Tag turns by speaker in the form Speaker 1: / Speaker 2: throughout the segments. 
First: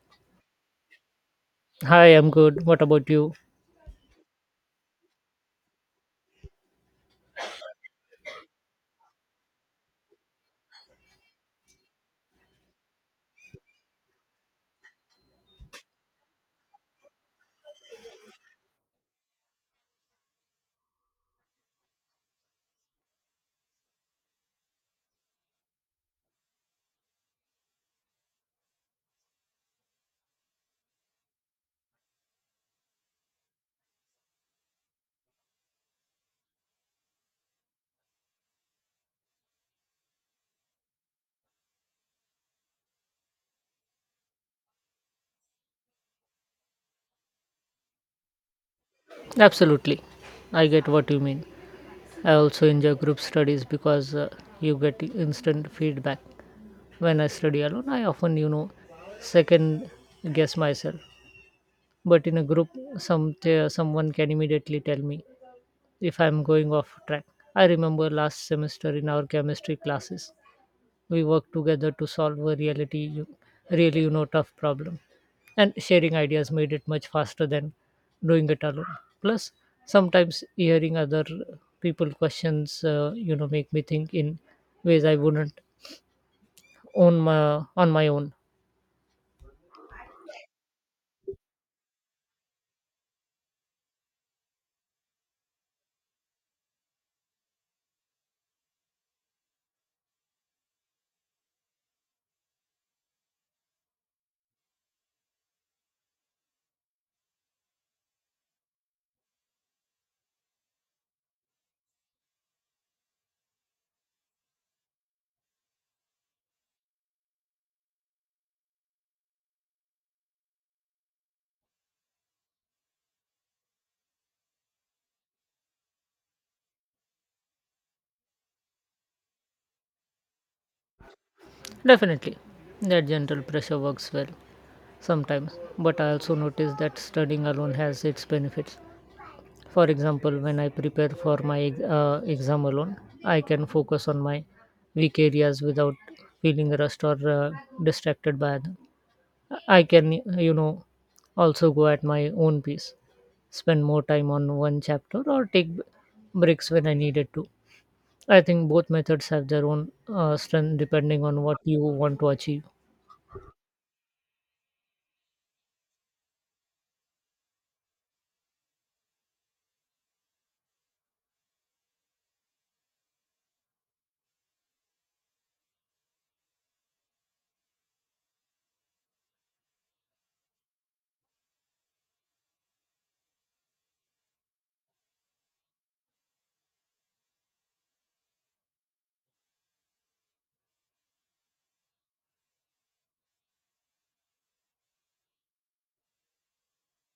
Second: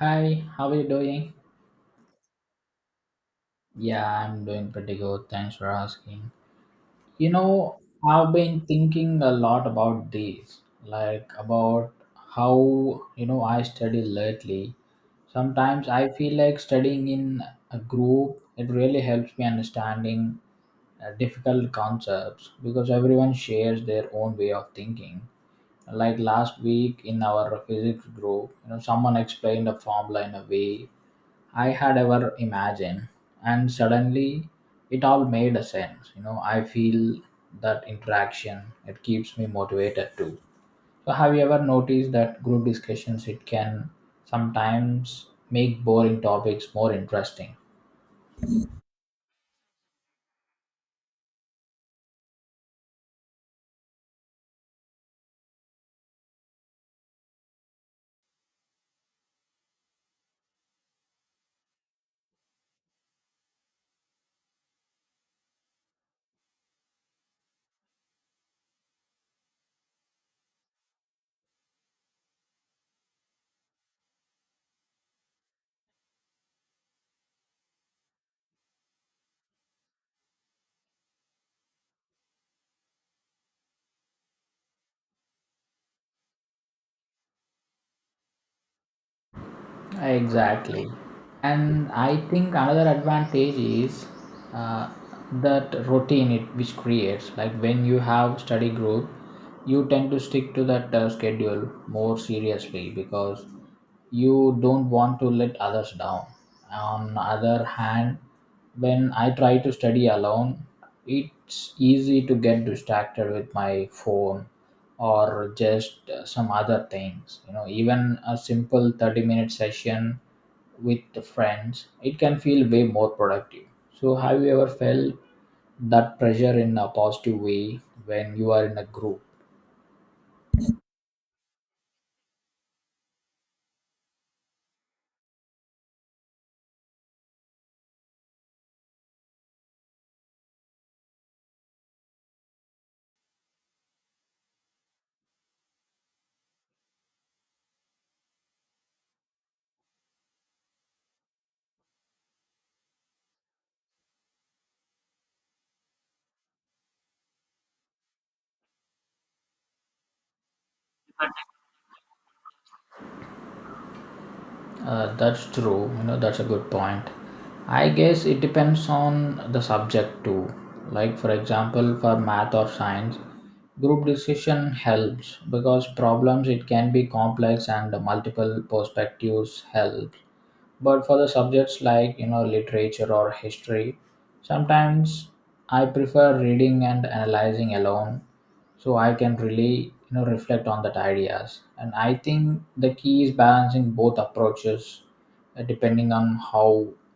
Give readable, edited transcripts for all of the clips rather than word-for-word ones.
Speaker 1: Hi, how are you doing?
Speaker 2: Hi, I'm good. What about you?
Speaker 1: Yeah, I'm doing pretty good. Thanks for asking. You know, I've been thinking a lot about this, like about how, you know, I study lately. Sometimes I feel like studying in a group, it really helps me understanding difficult concepts because everyone shares their own way of thinking. Like last week in our physics group, you know, someone explained a formula in a way I had ever imagined. And suddenly it all made a sense. You know, I feel that interaction, it keeps me motivated too. So have you ever noticed that group discussions it can sometimes make boring topics more interesting?
Speaker 2: Absolutely. I get what you mean. I also enjoy group studies because you get instant feedback. When I study alone, I often, second guess myself. But in a group, someone can immediately tell me if I'm going off track. I remember last semester in our chemistry classes, we work together to solve a really tough problem, and sharing ideas made it much faster than doing it alone. Plus sometimes hearing other people questions make me think in ways I wouldn't on my on my own.
Speaker 1: Exactly. And I think another advantage is uh, that routine it which creates. Like when you have study group, you tend to stick to that schedule more seriously because you don't want to let others down. On other hand, when I try to study alone, it's easy to get distracted with my phone or just some other things, you know, even a simple 30-minute session with the friends it can feel way more productive. So have you ever felt that pressure in a positive way when you are in a group?
Speaker 2: Definitely. That gentle pressure works well sometimes, but I also notice that studying alone has its benefits. For example, when I prepare for my exam alone, I can focus on my weak areas without feeling rushed or distracted by them. I can, you know, also go at my own pace, spend more time on one chapter, or take breaks when I needed to. I think both methods have their own strength depending on what you want to achieve.
Speaker 1: That's true. You know, that's a good point. I guess it depends on the subject too. Like, for example, for math or science, group decision helps because problems it can be complex and multiple perspectives help, but for the subjects like, you know, literature or history, sometimes I prefer reading and analyzing alone, so I can really, you know, reflect on that ideas. And I think the key is balancing both approaches, depending on how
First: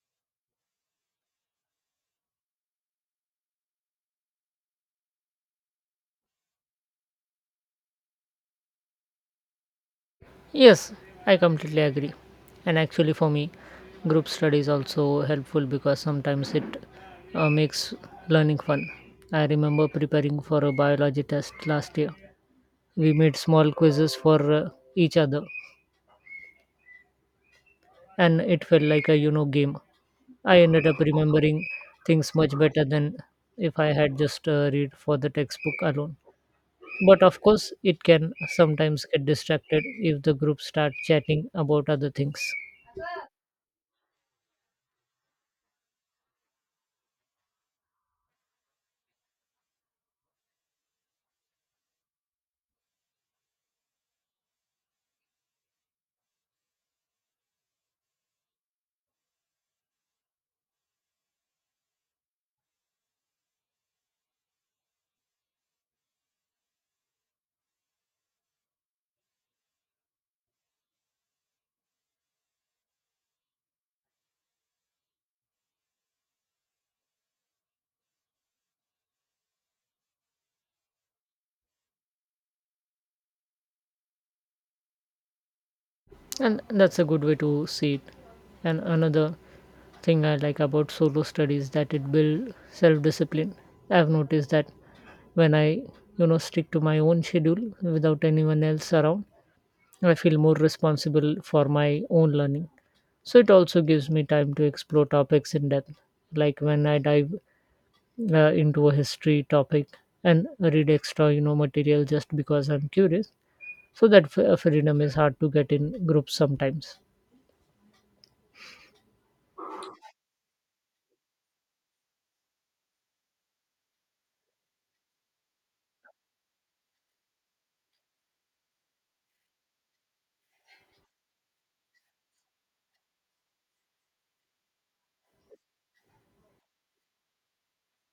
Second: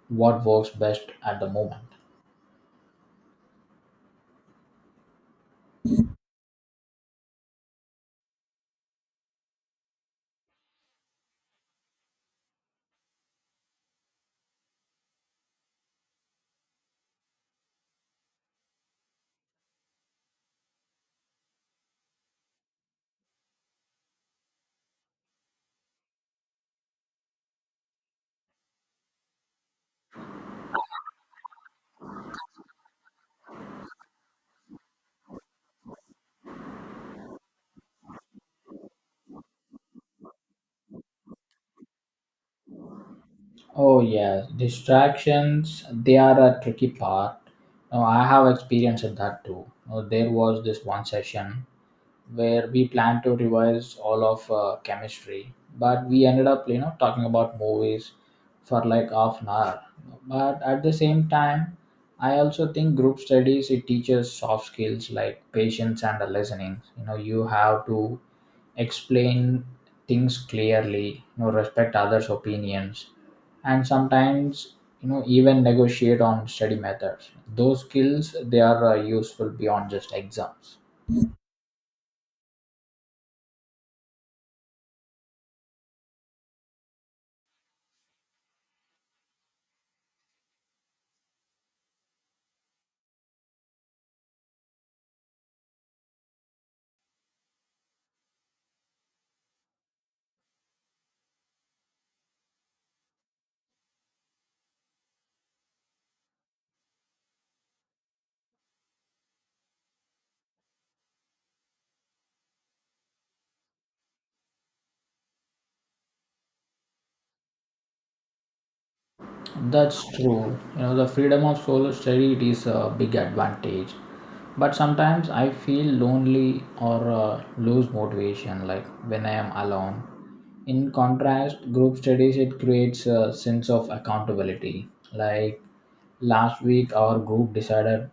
Speaker 1: what works best at the moment.
Speaker 2: Yes, I completely agree. And actually, for me, group study is also helpful because sometimes it makes learning fun. I remember preparing for a biology test last year. We made small quizzes for each other, and it felt like a game. I ended up remembering things much better than if I had just read for the textbook alone. But of course, it can sometimes get distracted if the group start chatting about other things.
Speaker 1: Oh yes, distractions they are a tricky part. Now I have experienced that too. Now, there was this one session where we planned to revise all of chemistry, but we ended up, you know, talking about movies for like half an hour. But at the same time, I also think group studies it teaches soft skills like patience and listening. You know, you have to explain things clearly, you know, respect others opinions, and sometimes, you know, even negotiate on study methods. Those skills they are useful beyond just exams.
Speaker 2: And that's a good way to see it. And another thing I like about solo study is that it builds self-discipline. I've noticed that when I stick to my own schedule without anyone else around, I feel more responsible for my own learning. So it also gives me time to explore topics in depth, like when I dive into a history topic and read extra material just because I'm curious. So that freedom is hard to get in groups sometimes.
Speaker 1: That's true. You know, the freedom of solo study it is a big advantage. But sometimes I feel lonely or lose motivation, like when I am alone. In contrast, group studies it creates a sense of accountability. Like last week, our group decided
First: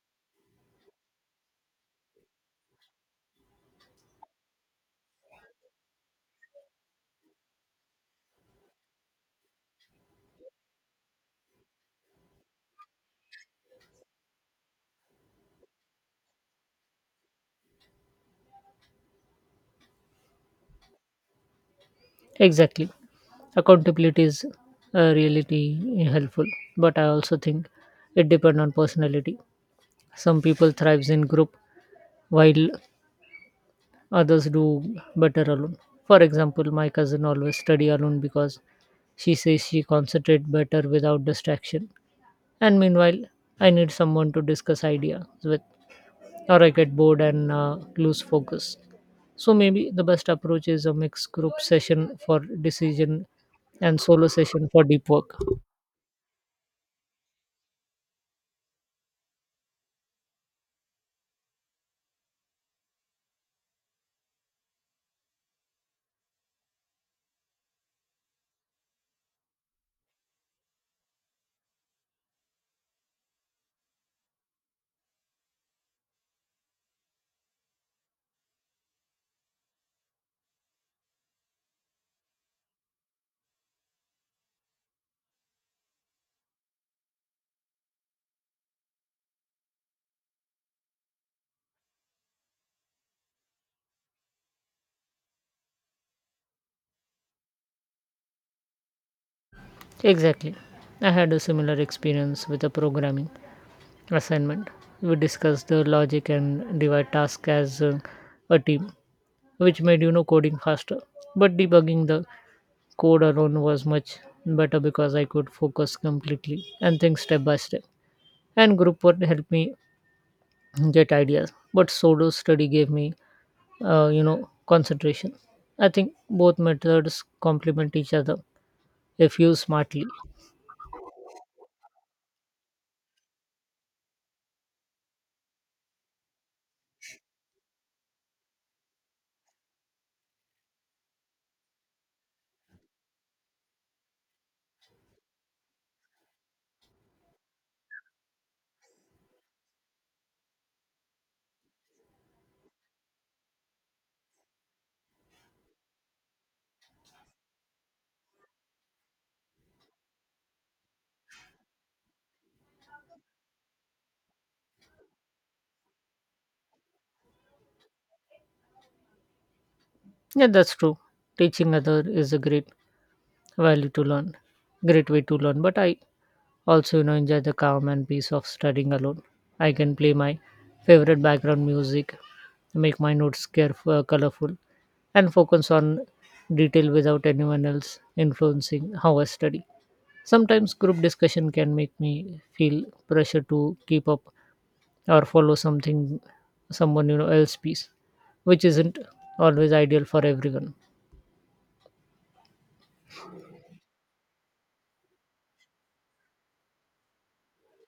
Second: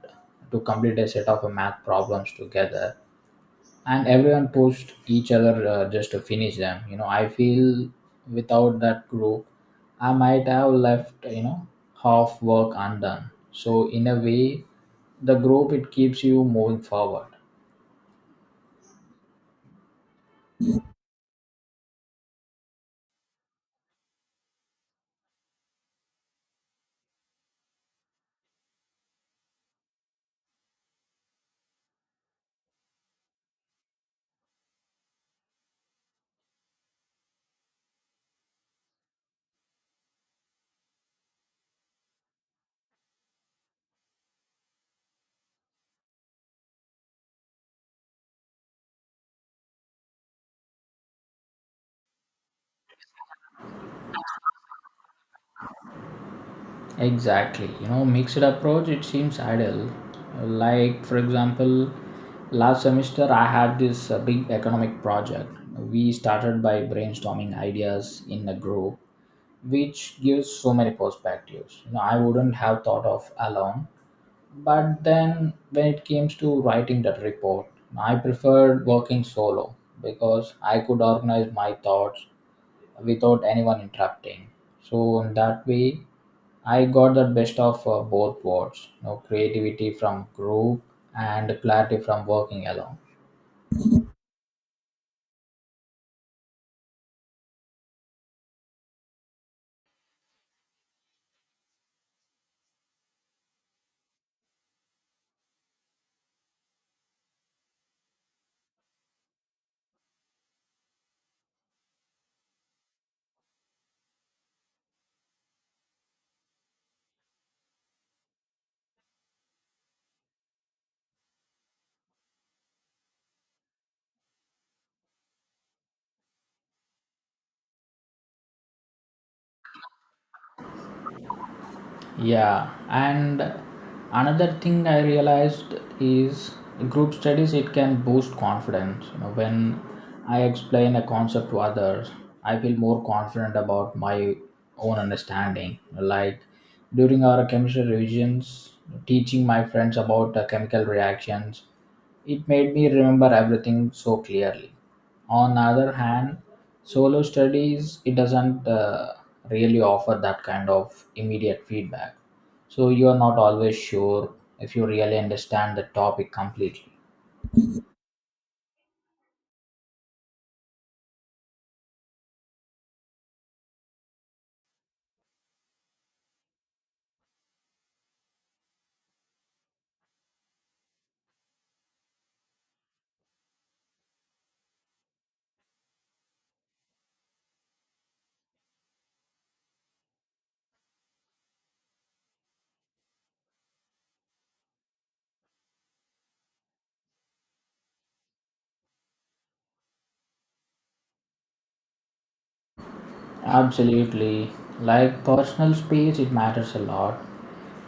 Speaker 1: to complete a set of math problems together, and everyone pushed each other just to finish them. You know, I feel without that group, I might have left, you know, half work undone. So in a way, the group it keeps you moving forward.
Speaker 2: Exactly. Accountability is really helpful, but I also think it depends on personality. Some people thrives in group while others do better alone. For example, my cousin always study alone because she says she concentrate better without distraction. And meanwhile, I need someone to discuss ideas with, or I get bored and lose focus. So maybe the best approach is a mixed group session for decision and solo session for deep work.
Speaker 1: Exactly, you know, mixed approach it seems ideal. Like, for example, last semester I had this big economic project. We started by brainstorming ideas in a group, which gives so many perspectives. You know, I wouldn't have thought of alone. But then when it comes to writing that report, I preferred working solo because I could organize my thoughts without anyone interrupting. So in that way, I got the best of both worlds, you know, creativity from group and clarity from working alone.
Speaker 2: Exactly. I had a similar experience with a programming assignment. We discussed the logic and divide tasks as a team, which made coding faster. But debugging the code alone was much better because I could focus completely and think step by step. And group work helped me get ideas, but solo study gave me concentration. I think both methods complement each other if used smartly.
Speaker 1: Yeah, and another thing I realized is group studies it can boost confidence. You know, when I explain a concept to others, I feel more confident about my own understanding. Like during our chemistry revisions, teaching my friends about the chemical reactions, it made me remember everything so clearly. On the other hand, solo studies it doesn't really offer that kind of immediate feedback. So you are not always sure if you really understand the topic completely.
Speaker 2: Yeah, that's true. Teaching other is a great value to learn, great way to learn. But I also, enjoy the calm and peace of studying alone. I can play my favorite background music, make my notes careful, colorful, and focus on detail without anyone else influencing how I study. Sometimes group discussion can make me feel pressure to keep up or follow something, someone else piece, which isn't always ideal for everyone.
Speaker 1: Absolutely. Like personal space, it matters a lot.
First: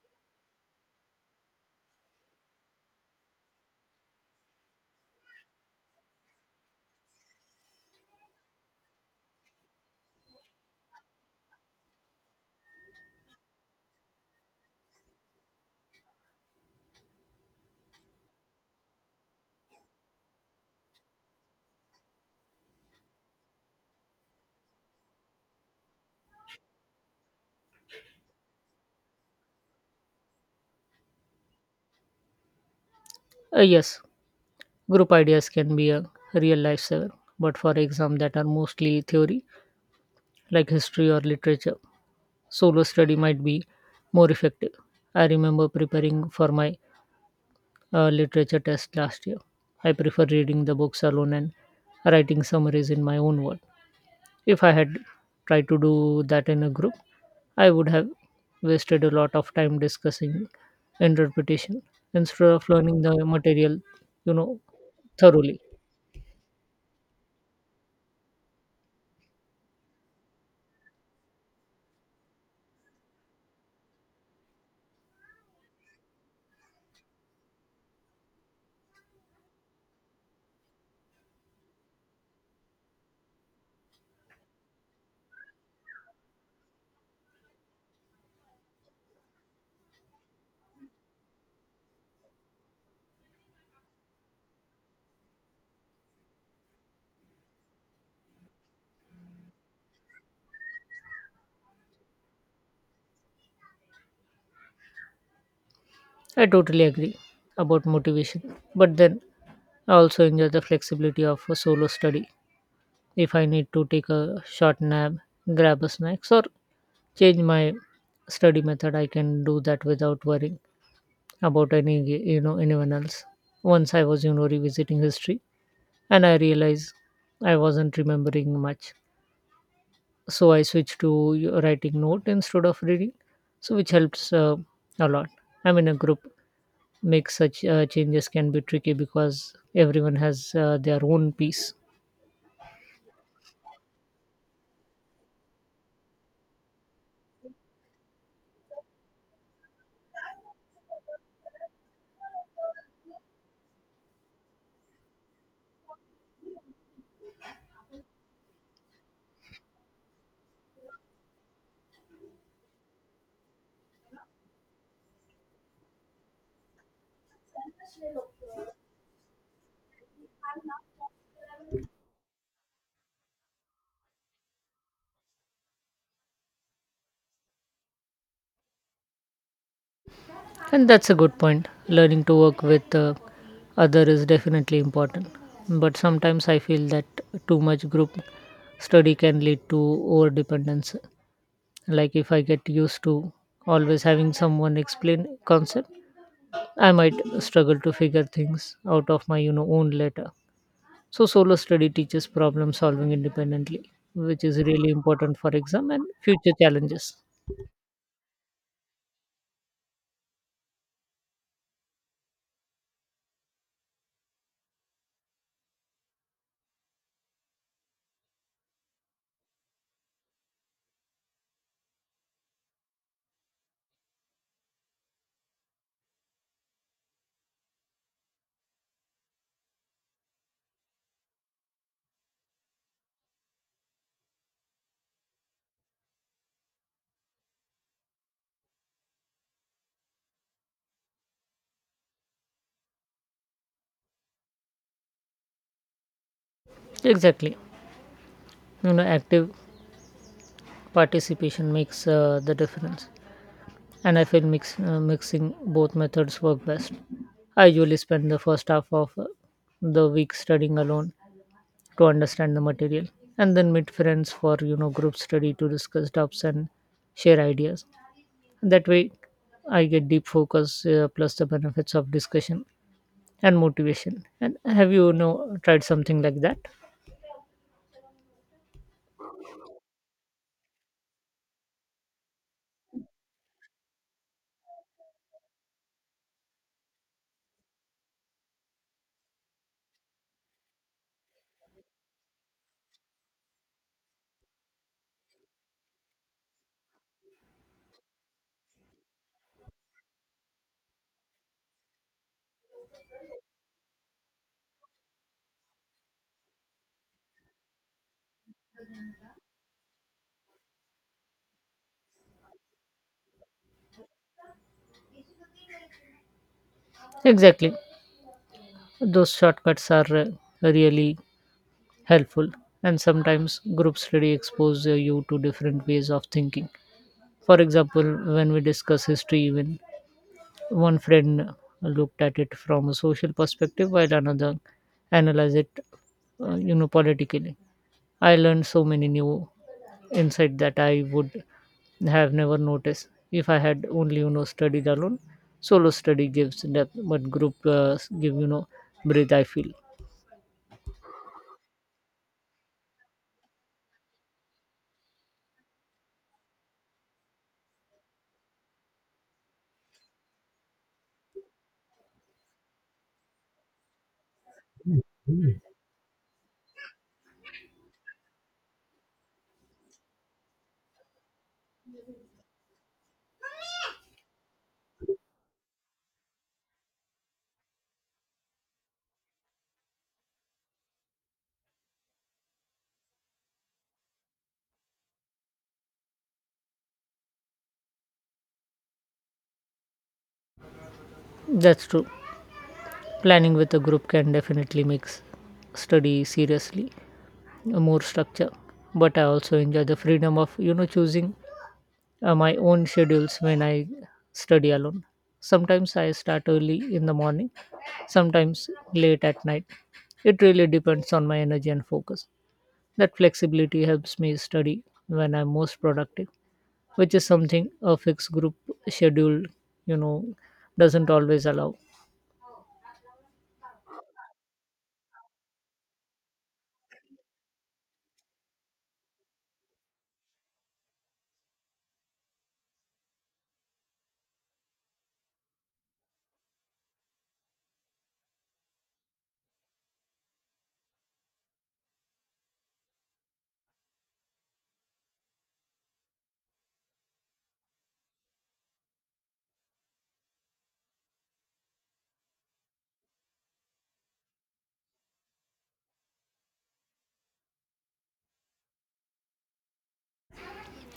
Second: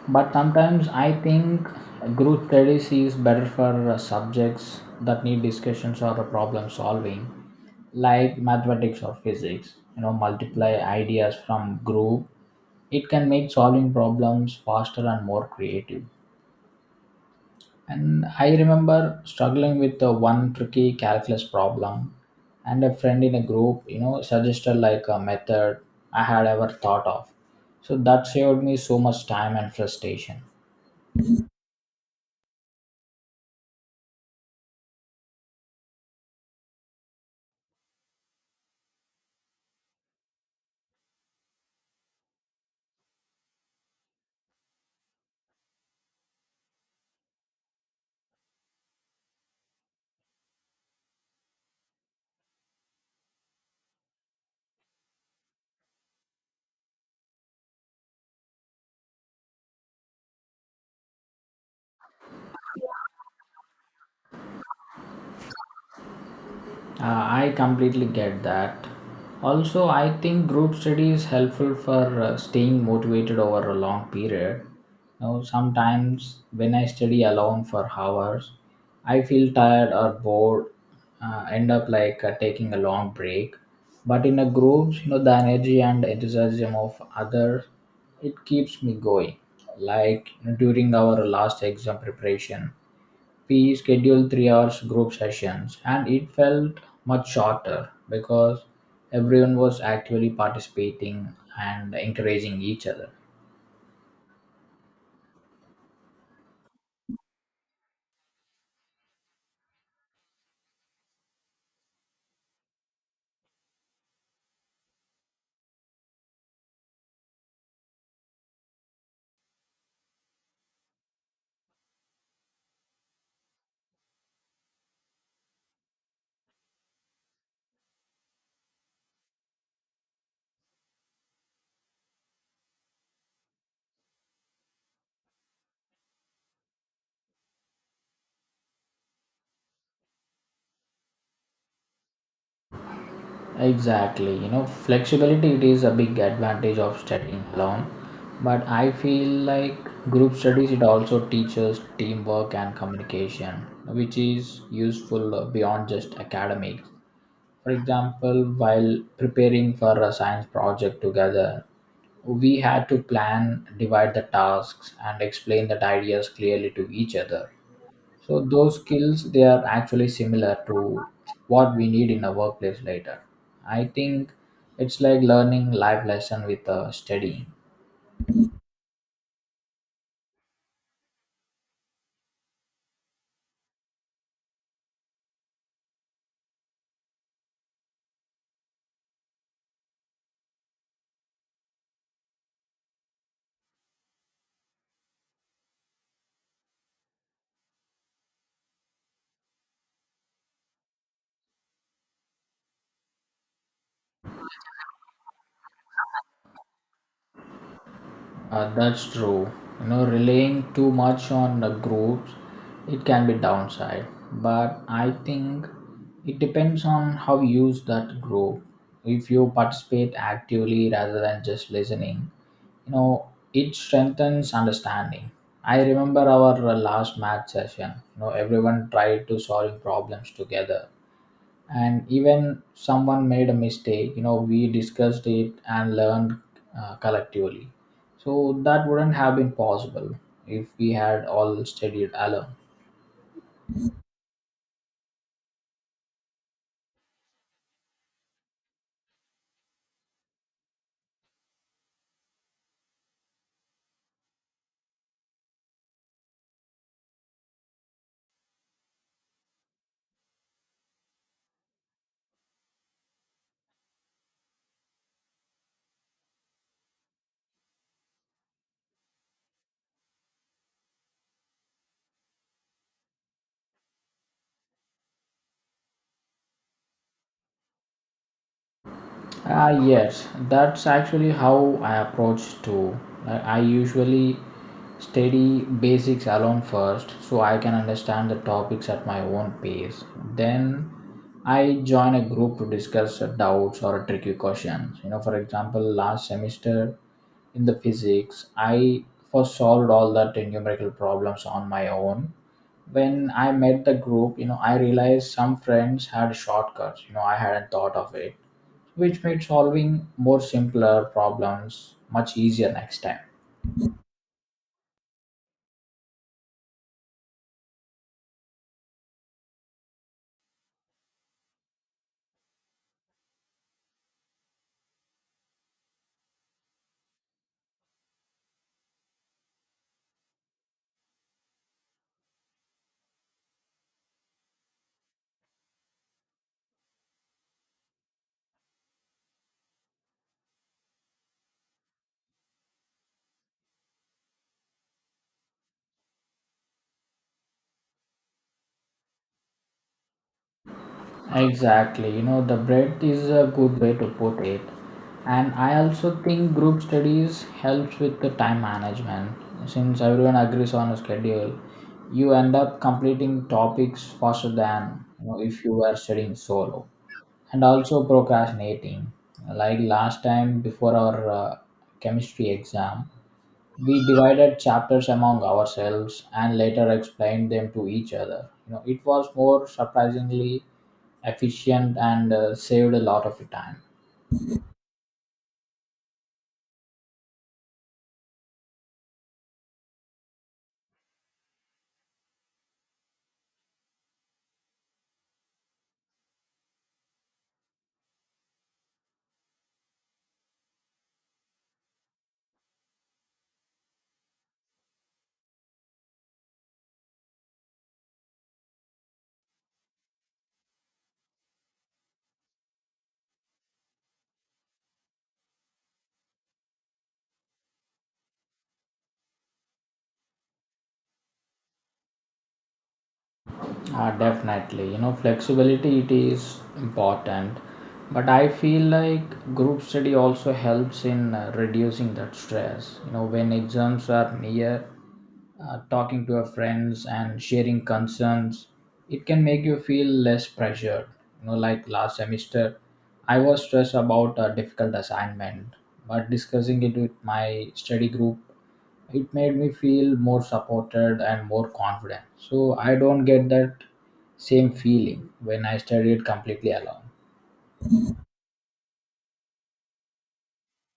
Speaker 1: But sometimes I think group studies is better for subjects that need discussions or problem solving, like mathematics or physics. You know, multiply ideas from group. It can make solving problems faster and more creative. And I remember struggling with the one tricky calculus problem, and a friend in a group, you know, suggested like a method I had ever thought of. So that saved me so much time and frustration.
Speaker 2: Yes, group ideas can be a real lifesaver, but for exams that are mostly theory, like history or literature, solo study might be more effective. I remember preparing for my literature test last year. I prefer reading the books alone and writing summaries in my own word. If I had tried to do that in a group, I would have wasted a lot of time discussing interpretation instead of learning the material, you know, thoroughly.
Speaker 1: I completely get that. Also, I think group study is helpful for staying motivated over a long period. Now, sometimes when I study alone for hours, I feel tired or bored, end up like taking a long break. But in a group, you know, the energy and enthusiasm of others, it keeps me going. Like during our last exam preparation, we scheduled 3 hour group sessions and it felt much shorter because everyone was actually participating and encouraging each other.
Speaker 2: I totally agree about motivation, but then I also enjoy the flexibility of a solo study. If I need to take a short nap, grab a snacks, or change my study method, I can do that without worrying about any anyone else. Once I was revisiting history, and I realized I wasn't remembering much, so I switched to writing note instead of reading, so which helps a lot. I'm in a group make such changes can be tricky because everyone has their own piece.
Speaker 1: Exactly, you know, flexibility it is a big advantage of studying alone, but I feel like group studies it also teaches teamwork and communication, which is useful beyond just academics. For example, while preparing for a science project together, we had to plan, divide the tasks, and explain the ideas clearly to each other. So those skills they are actually similar to what we need in a workplace later. I think it's like learning life lesson with studying.
Speaker 2: And that's a good point. Learning to work with other is definitely important, but sometimes I feel that too much group study can lead to over dependence. Like if I get used to always having someone explain concept, I might struggle to figure things out of my own later. So solo study teaches problem solving independently, which is really important for exam and future challenges.
Speaker 1: That's true. You know, relying too much on the groups, it can be downside. But I think it depends on how you use that group. If you participate actively rather than just listening, you know, it strengthens understanding. I remember our last math session. You know, everyone tried to solve problems together, and even someone made a mistake, you know, we discussed it and learned collectively. So that wouldn't have been possible if we had all studied alone.
Speaker 2: Exactly. You know, active participation makes the difference. And I feel mixing both methods work best. I usually spend the first half of the week studying alone to understand the material and then meet friends for, group study to discuss doubts and share ideas. That way I get deep focus plus the benefits of discussion and motivation. And have you, you know tried something like that?
Speaker 1: Ah, yes, that's actually how I approach too. Like, I usually study basics alone first so I can understand the topics at my own pace. Then I join a group to discuss doubts or tricky questions. You know, for example, last semester in the physics, I first solved all that numerical problems on my own. When I met the group, you know, I realized some friends had shortcuts, you know, I hadn't thought of it, which made solving more simpler problems much easier next time.
Speaker 2: Exactly. Those shortcuts are really helpful. And sometimes group study exposes you to different ways of thinking. For example, when we discuss history, even one friend looked at it from a social perspective while another analyzed it politically. I learned so many new insight that I would have never noticed if I had only studied alone. Solo study gives depth, but group give breathe, I feel.
Speaker 1: Exactly, you know, the breadth is a good way to put it. And I also think group studies helps with the time management. Since everyone agrees on a schedule, you end up completing topics faster than, you know, if you were studying solo. And also procrastinating. Like last time before our chemistry exam, we divided chapters among ourselves and later explained them to each other. You know, it was more surprisingly efficient and saved a lot of time.
Speaker 2: That's true. Planning with a group can definitely make study seriously more structure. But I also enjoy the freedom of choosing my own schedules when I study alone. Sometimes I start early in the morning, sometimes late at night. It really depends on my energy and focus. That flexibility helps me study when I'm most productive, which is something a fixed group schedule you know doesn't always allow.
Speaker 1: Definitely, you know, flexibility it is important, but I feel like group study also helps in reducing that stress. You know, when exams are near, talking to your friends and sharing concerns, it can make you feel less pressured. You know, like last semester, I was stressed about a difficult assignment, but discussing it with my study group it made me feel more supported and more confident. So I don't get that same feeling when I study it completely alone.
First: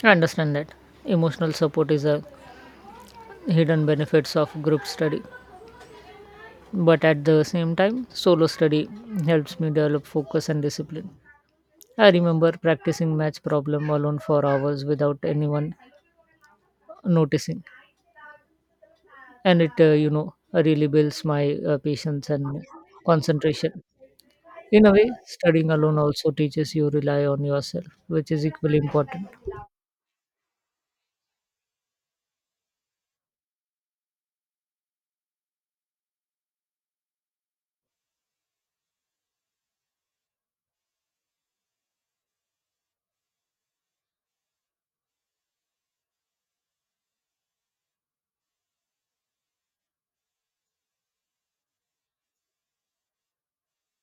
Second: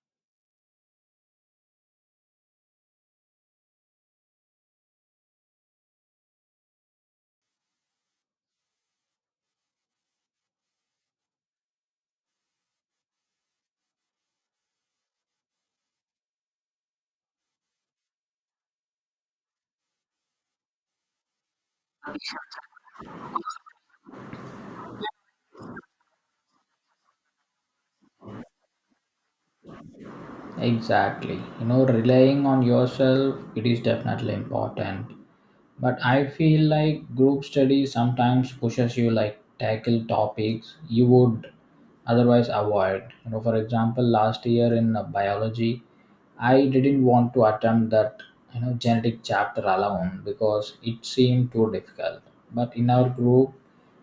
Speaker 2: I understand that. Emotional support is a hidden benefits of group study, but at the same time, solo study helps me develop focus and discipline. I remember practicing match problem alone for hours without anyone noticing, and it really builds my patience and concentration. In a way, studying alone also teaches you rely on yourself, which is equally important.
Speaker 1: Exactly. You know, relying on yourself, it is definitely important. But I feel like group study sometimes pushes you like tackle topics you would otherwise avoid. You know, for example, last year in biology, I didn't want to attempt that, you know, genetic chapter alone because it seemed too difficult. But in our group,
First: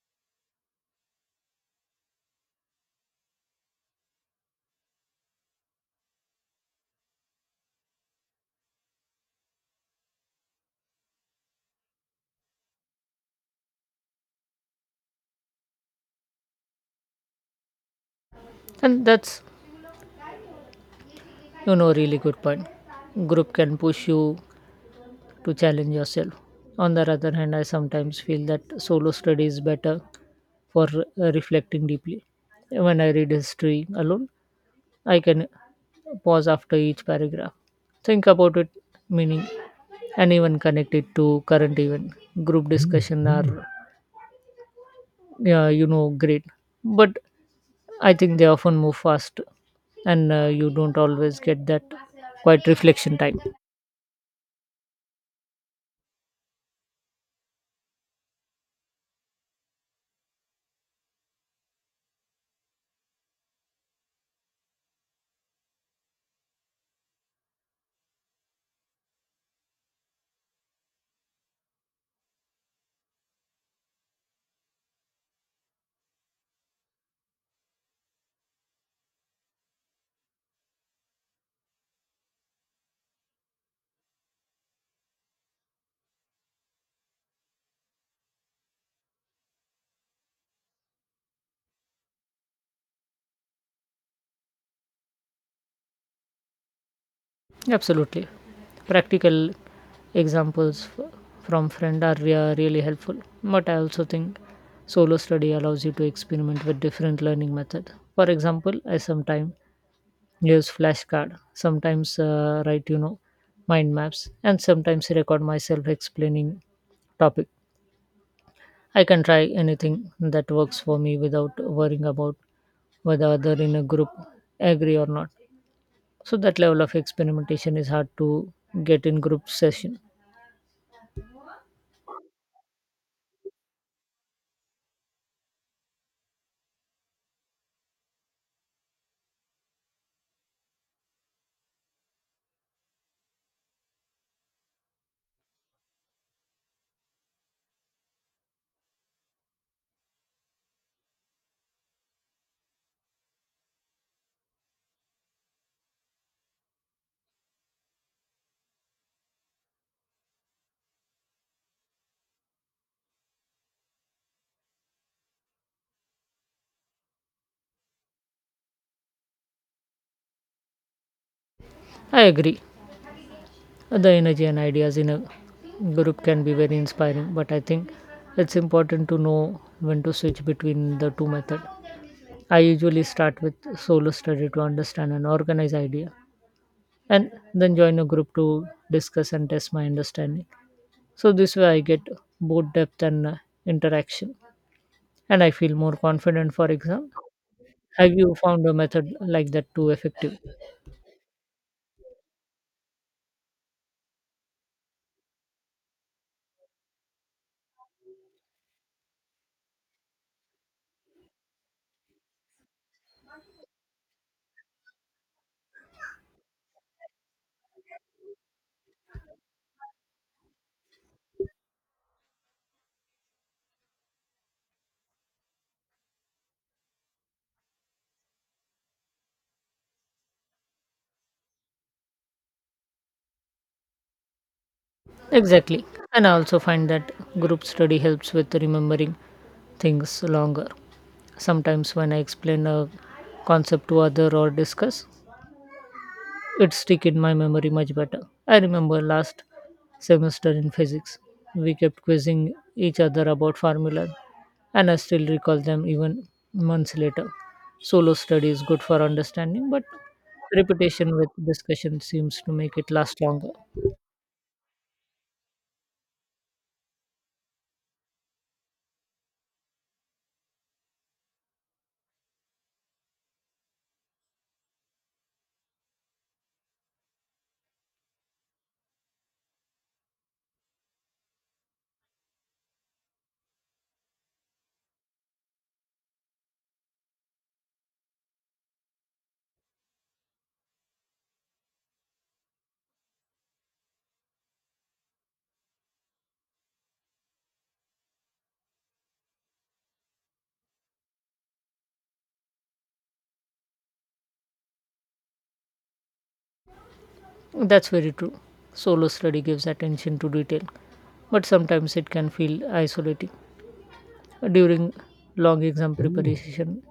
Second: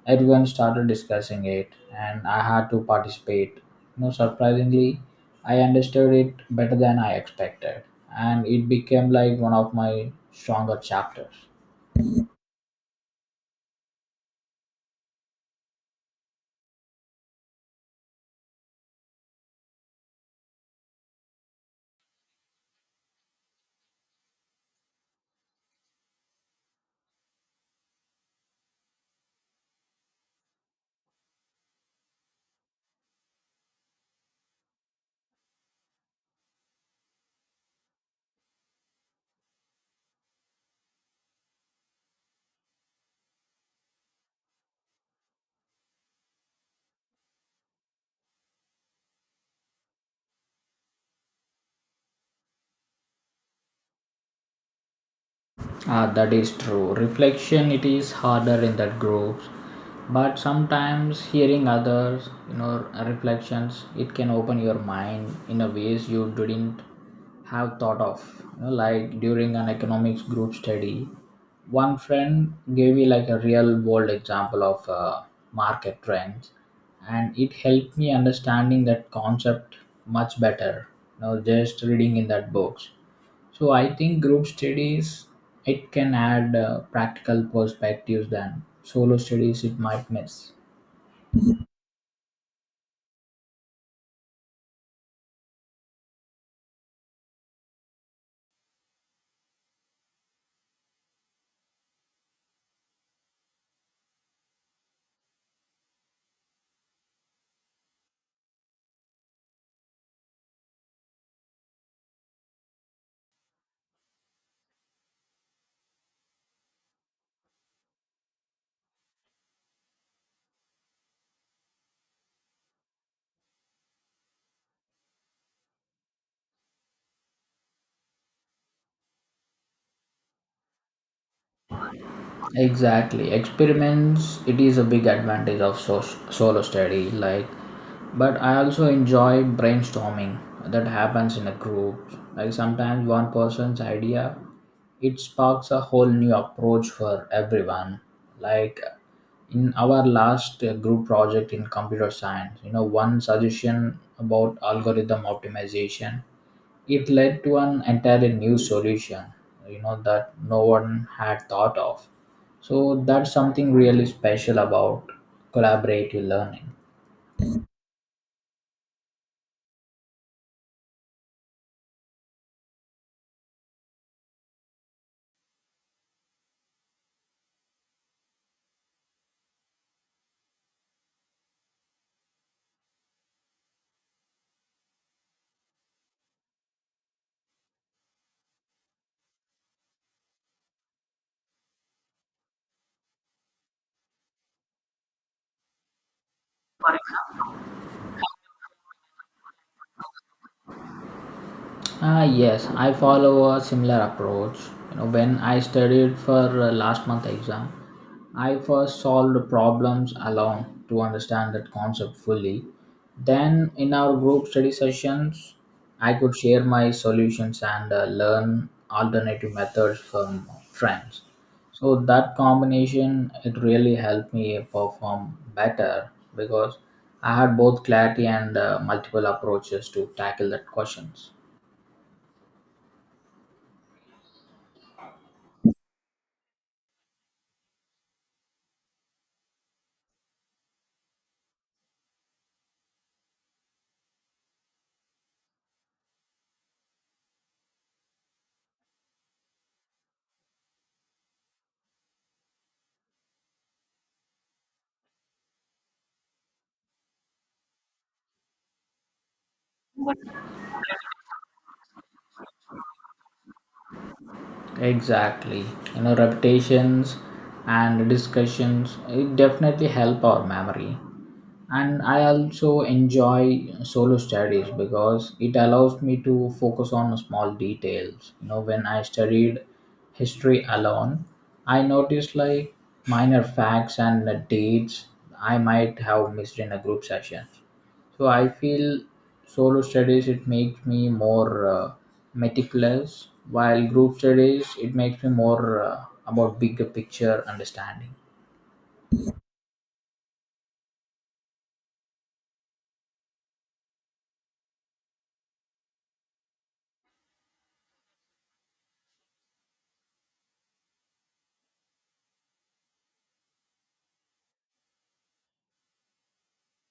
Speaker 1: everyone started discussing it, and I had to participate. You know, surprisingly, I understood it better than I expected, and it became like one of my stronger chapters.
Speaker 2: And that's a really good point. Group can push you to challenge yourself. On the other hand, I sometimes feel that solo study is better for reflecting deeply. When I read history alone, I can pause after each paragraph, think about it meaning, and even connect it to current event. Group discussion are, great, but I think they often move fast, and you don't always get that quite reflection time.
Speaker 1: Ah, that is true. Reflection it is harder in that groups, but sometimes hearing others, you know, reflections, it can open your mind in a ways you didn't have thought of. You know, like during an economics group study, one friend gave me like a real world example of market trends, and it helped me understanding that concept much better. You know, just reading in that books. So I think group studies it can add practical perspectives than solo studies it might miss.
Speaker 2: Absolutely. Practical examples from friend are really helpful, but I also think solo study allows you to experiment with different learning method. For example, I sometimes use flashcard, sometimes write mind maps, and sometimes record myself explaining topic. I can try anything that works for me without worrying about whether other in a group agree or not. So that level of experimentation is hard to get in group session.
Speaker 1: Exactly, experiments it is a big advantage of solo study like. But I also enjoy brainstorming that happens in a group. Like, sometimes one person's idea it sparks a whole new approach for everyone. Like in our last group project in computer science, you know, one suggestion about algorithm optimization, it led to an entirely new solution, you know, that no one had thought of. So that's something really special about collaborative learning.
Speaker 2: I agree. The energy and ideas in a group can be very inspiring, but I think it's important to know when to switch between the two methods. I usually start with solo study to understand and organize idea and then join a group to discuss and test my understanding. So this way I get both depth and interaction, and I feel more confident for exam. Have you found a method like that too effective?
Speaker 1: Ah, yes, I follow a similar approach. You know, when I studied for last month exam, I first solved problems alone to understand that concept fully. Then, in our group study sessions, I could share my solutions and learn alternative methods from friends. So that combination it really helped me perform better because I had both clarity and multiple approaches to tackle that questions.
Speaker 2: Exactly. And I also find that group study helps with remembering things longer. Sometimes when I explain a concept to other or discuss, it stick in my memory much better. I remember last semester in physics, we kept quizzing each other about formula, and I still recall them even months later. Solo study is good for understanding, but repetition with discussion seems to make it last longer.
Speaker 1: Exactly. You know, repetitions and discussions it definitely help our memory. And I also enjoy solo studies because it allows me to focus on small details. You know, when I studied history alone, I noticed like minor facts and the dates I might have missed in a group session. So I feel solo studies it makes me more meticulous, while group studies it makes me more about bigger picture understanding.
Speaker 2: That's very true. Solo study gives attention to detail, but sometimes it can feel isolating. During long exam preparation,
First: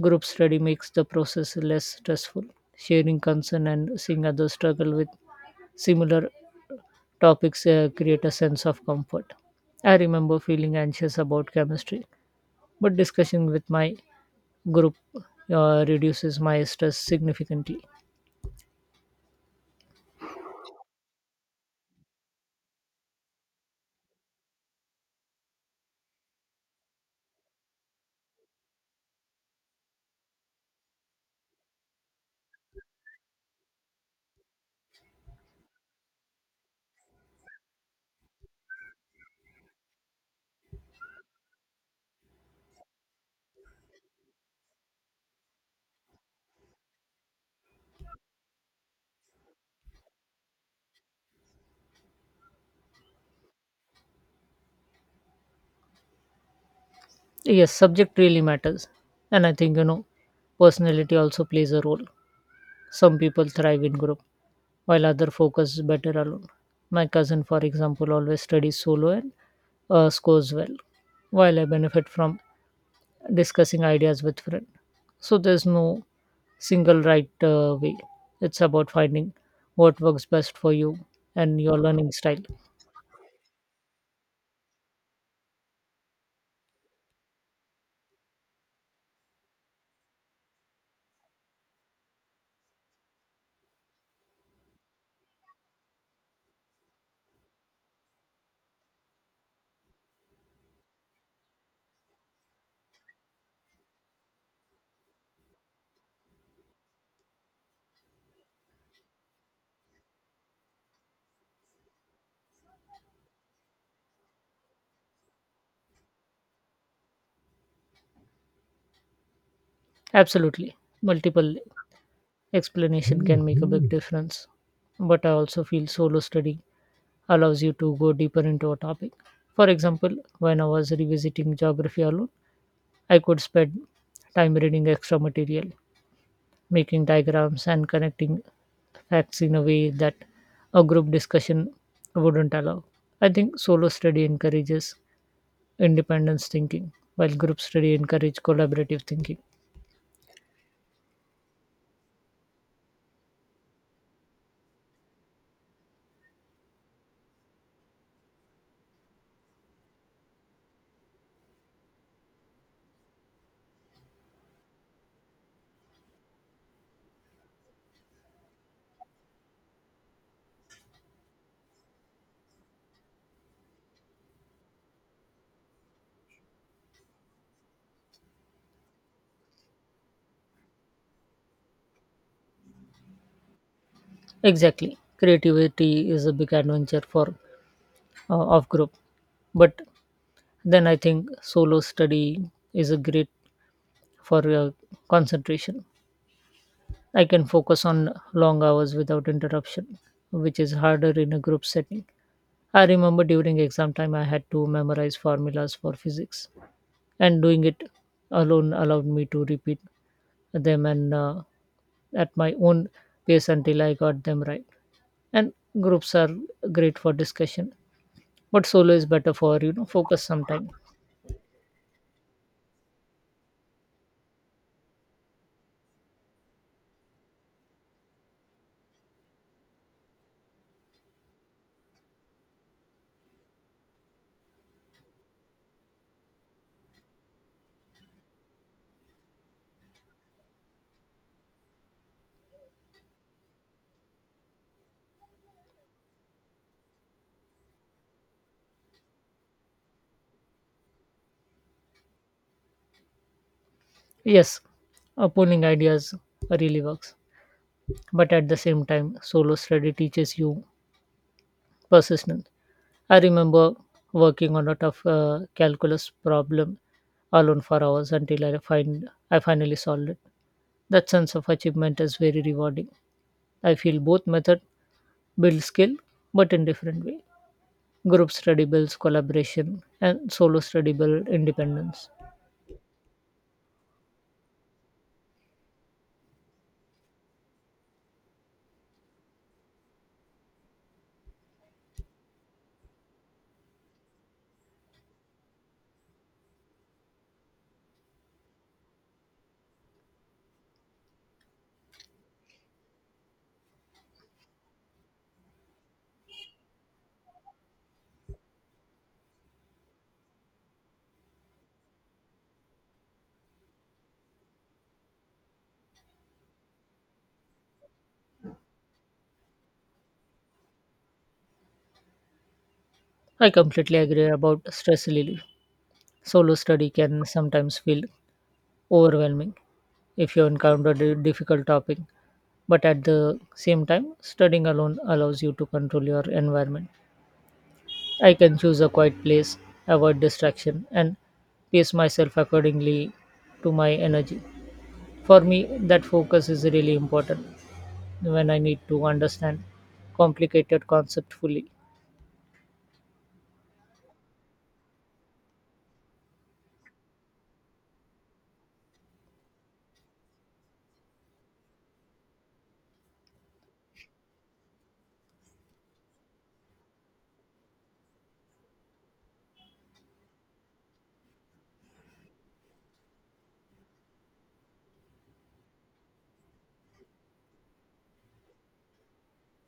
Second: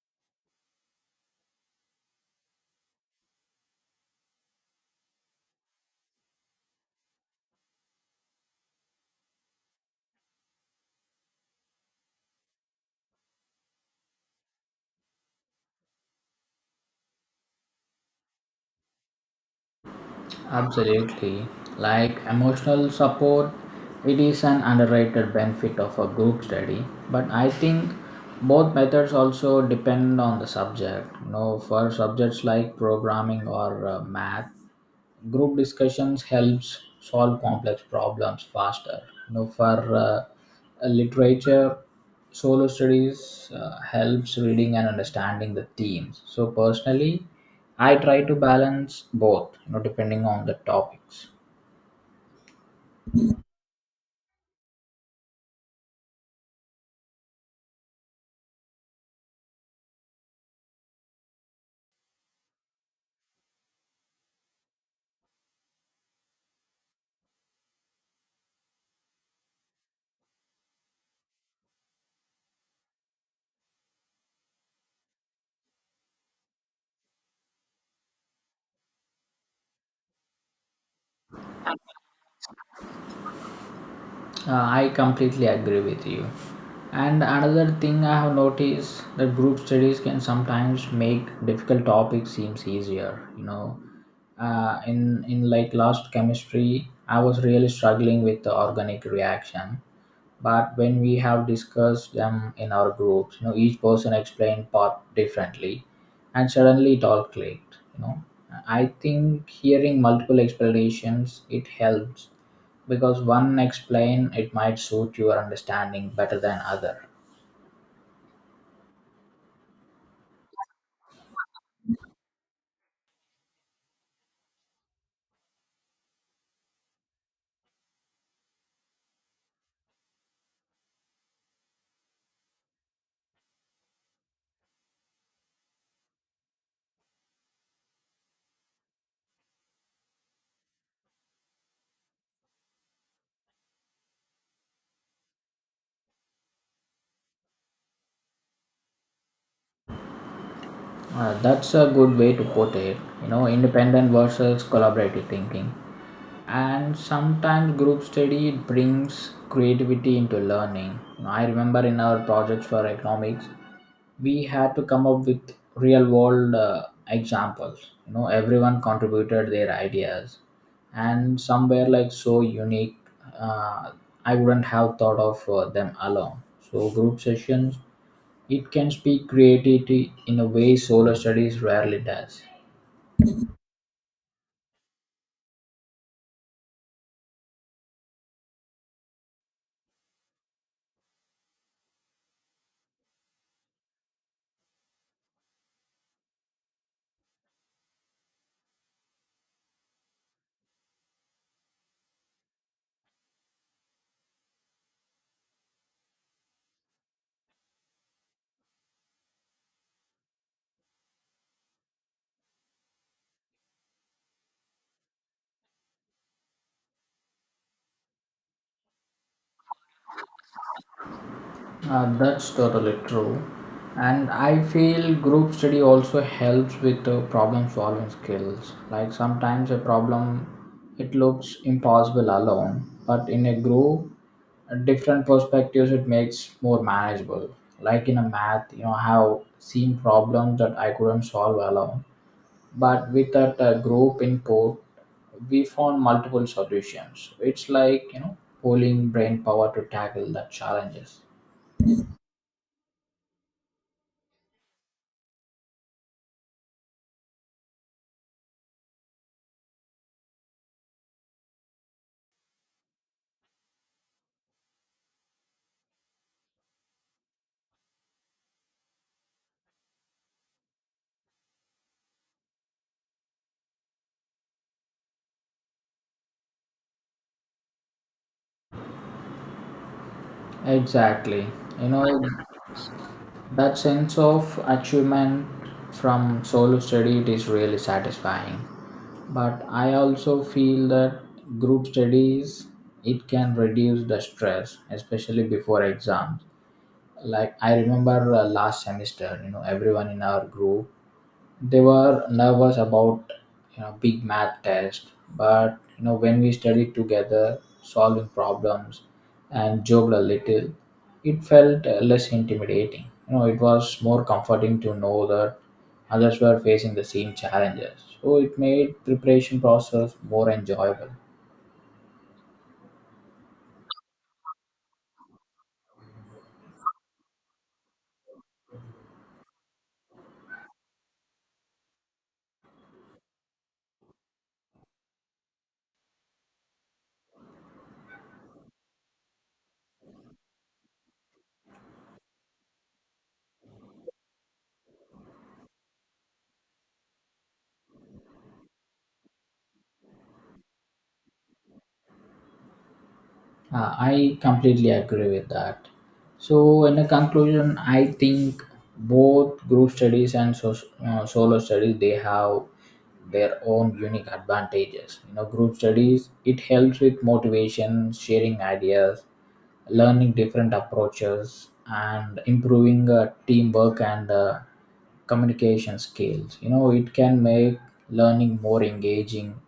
Speaker 2: group study makes the process less stressful. Sharing concern and seeing others struggle with similar topics create a sense of comfort. I remember feeling anxious about chemistry, but discussion with my group reduces my stress significantly.
Speaker 1: Absolutely, like emotional support, it is an underrated benefit of a group study. But I think both methods also depend on the subject. You know, for subjects like programming or math. Group discussions helps solve complex problems faster. You know, for literature, solo studies helps reading and understanding the themes. So personally, I try to balance both, you know, depending on the topics.
Speaker 2: Yes, subject really matters. And I think, personality also plays a role. Some people thrive in group, while other focus better alone. My cousin, for example, always studies solo and scores well, while I benefit from discussing ideas with friends. So there's no single right way. It's about finding what works best for you and your learning style.
Speaker 1: I completely agree with you. And another thing I have noticed that group studies can sometimes make difficult topics seems easier. In like last chemistry, I was really struggling with the organic reaction. But when we have discussed them in our groups, you know, each person explained part differently, and suddenly it all clicked. You know, I think hearing multiple explanations it helps because one explain it might suit your understanding better than other.
Speaker 2: Absolutely. Multiple explanation can make a big difference. But I also feel solo study allows you to go deeper into a topic. For example, when I was revisiting geography alone, I could spend time reading extra material, making diagrams, and connecting facts in a way that a group discussion wouldn't allow. I think solo study encourages independence thinking, while group study encourages collaborative thinking.
Speaker 1: That's a good way to put it. You know, independent versus collaborative thinking. And sometimes group study brings creativity into learning. I remember in our projects for economics we had to come up with real world examples. You know, everyone contributed their ideas and some were like so unique, uh, I wouldn't have thought of them alone. So group sessions it can speak creativity in a way solo studies rarely does.
Speaker 2: Exactly. Creativity is a big adventure for of group, but then I think solo study is a great for concentration. I can focus on long hours without interruption, which is harder in a group setting. I remember during exam time I had to memorize formulas for physics, and doing it alone allowed me to repeat them and at my own pace until I got them right. And groups are great for discussion, but solo is better for focus sometime.
Speaker 1: That's totally true. And I feel group study also helps with problem solving skills. Like sometimes a problem, it looks impossible alone, but in a group, different perspectives, it makes more manageable. Like in a math, you know, I have seen problems that I couldn't solve alone, but with that group input, we found multiple solutions. It's like, you know, pulling brain power to tackle the challenges.
Speaker 2: Yes, pulling ideas really works, but at the same time, solo study teaches you persistent. I remember working on a tough calculus problem alone for hours until I finally solved it. That sense of achievement is very rewarding. I feel both method build skill, but in different way. Group study builds collaboration, and solo study builds
Speaker 1: Exactly. You know,
Speaker 2: independence.
Speaker 1: that sense of achievement from solo study it is really satisfying. But I also feel that group studies it can reduce the stress, especially before exams. Like I remember last semester, you know, everyone in our group they were nervous about, you know, big math test. But you know when we studied together solving problems and joked a little it felt less intimidating. You know, it was more comforting to know that others were facing the same challenges, so it made preparation process more enjoyable.
Speaker 2: I completely agree about stress relief. Solo study can sometimes feel overwhelming if you encounter a difficult topic, but at the same time, studying alone allows you to control your environment. I can choose a quiet place, avoid distraction, and pace myself accordingly to my energy. For me, that focus is really important when I need to understand complicated concept fully.
Speaker 1: I completely agree with that. So, in a conclusion, I think both group studies and solo studies they have their own unique advantages. You know, group studies it helps with motivation, sharing ideas, learning different approaches, and improving teamwork and communication skills. You know, it can make learning more engaging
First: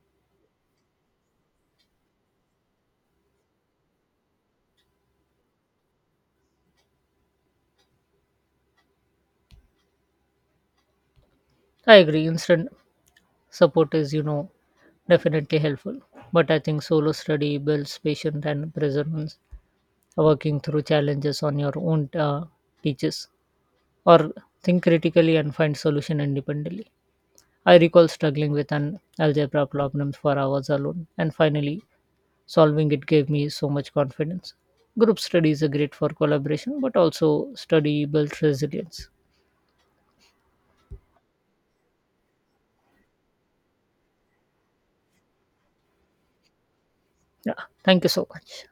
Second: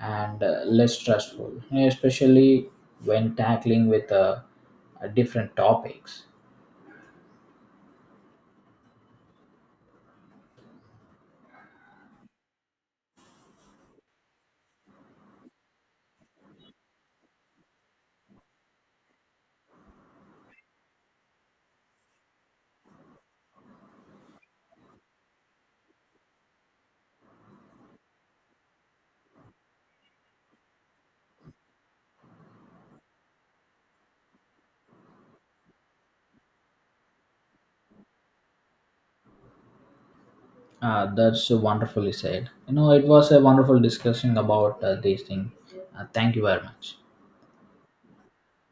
Speaker 1: and less stressful, especially when tackling with different topics.
Speaker 2: I agree. Instant support is, definitely helpful. But I think solo study builds patience and perseverance. Working through challenges on your own teaches or think critically and find solution independently. I recall struggling with an algebra problem for hours alone, and finally solving it gave me so much confidence. Group studies are great for collaboration, but also study builds resilience.
Speaker 1: That's wonderfully said. You know, it was a wonderful discussion about these things. Thank you very much.
Speaker 2: Yeah, thank you so much.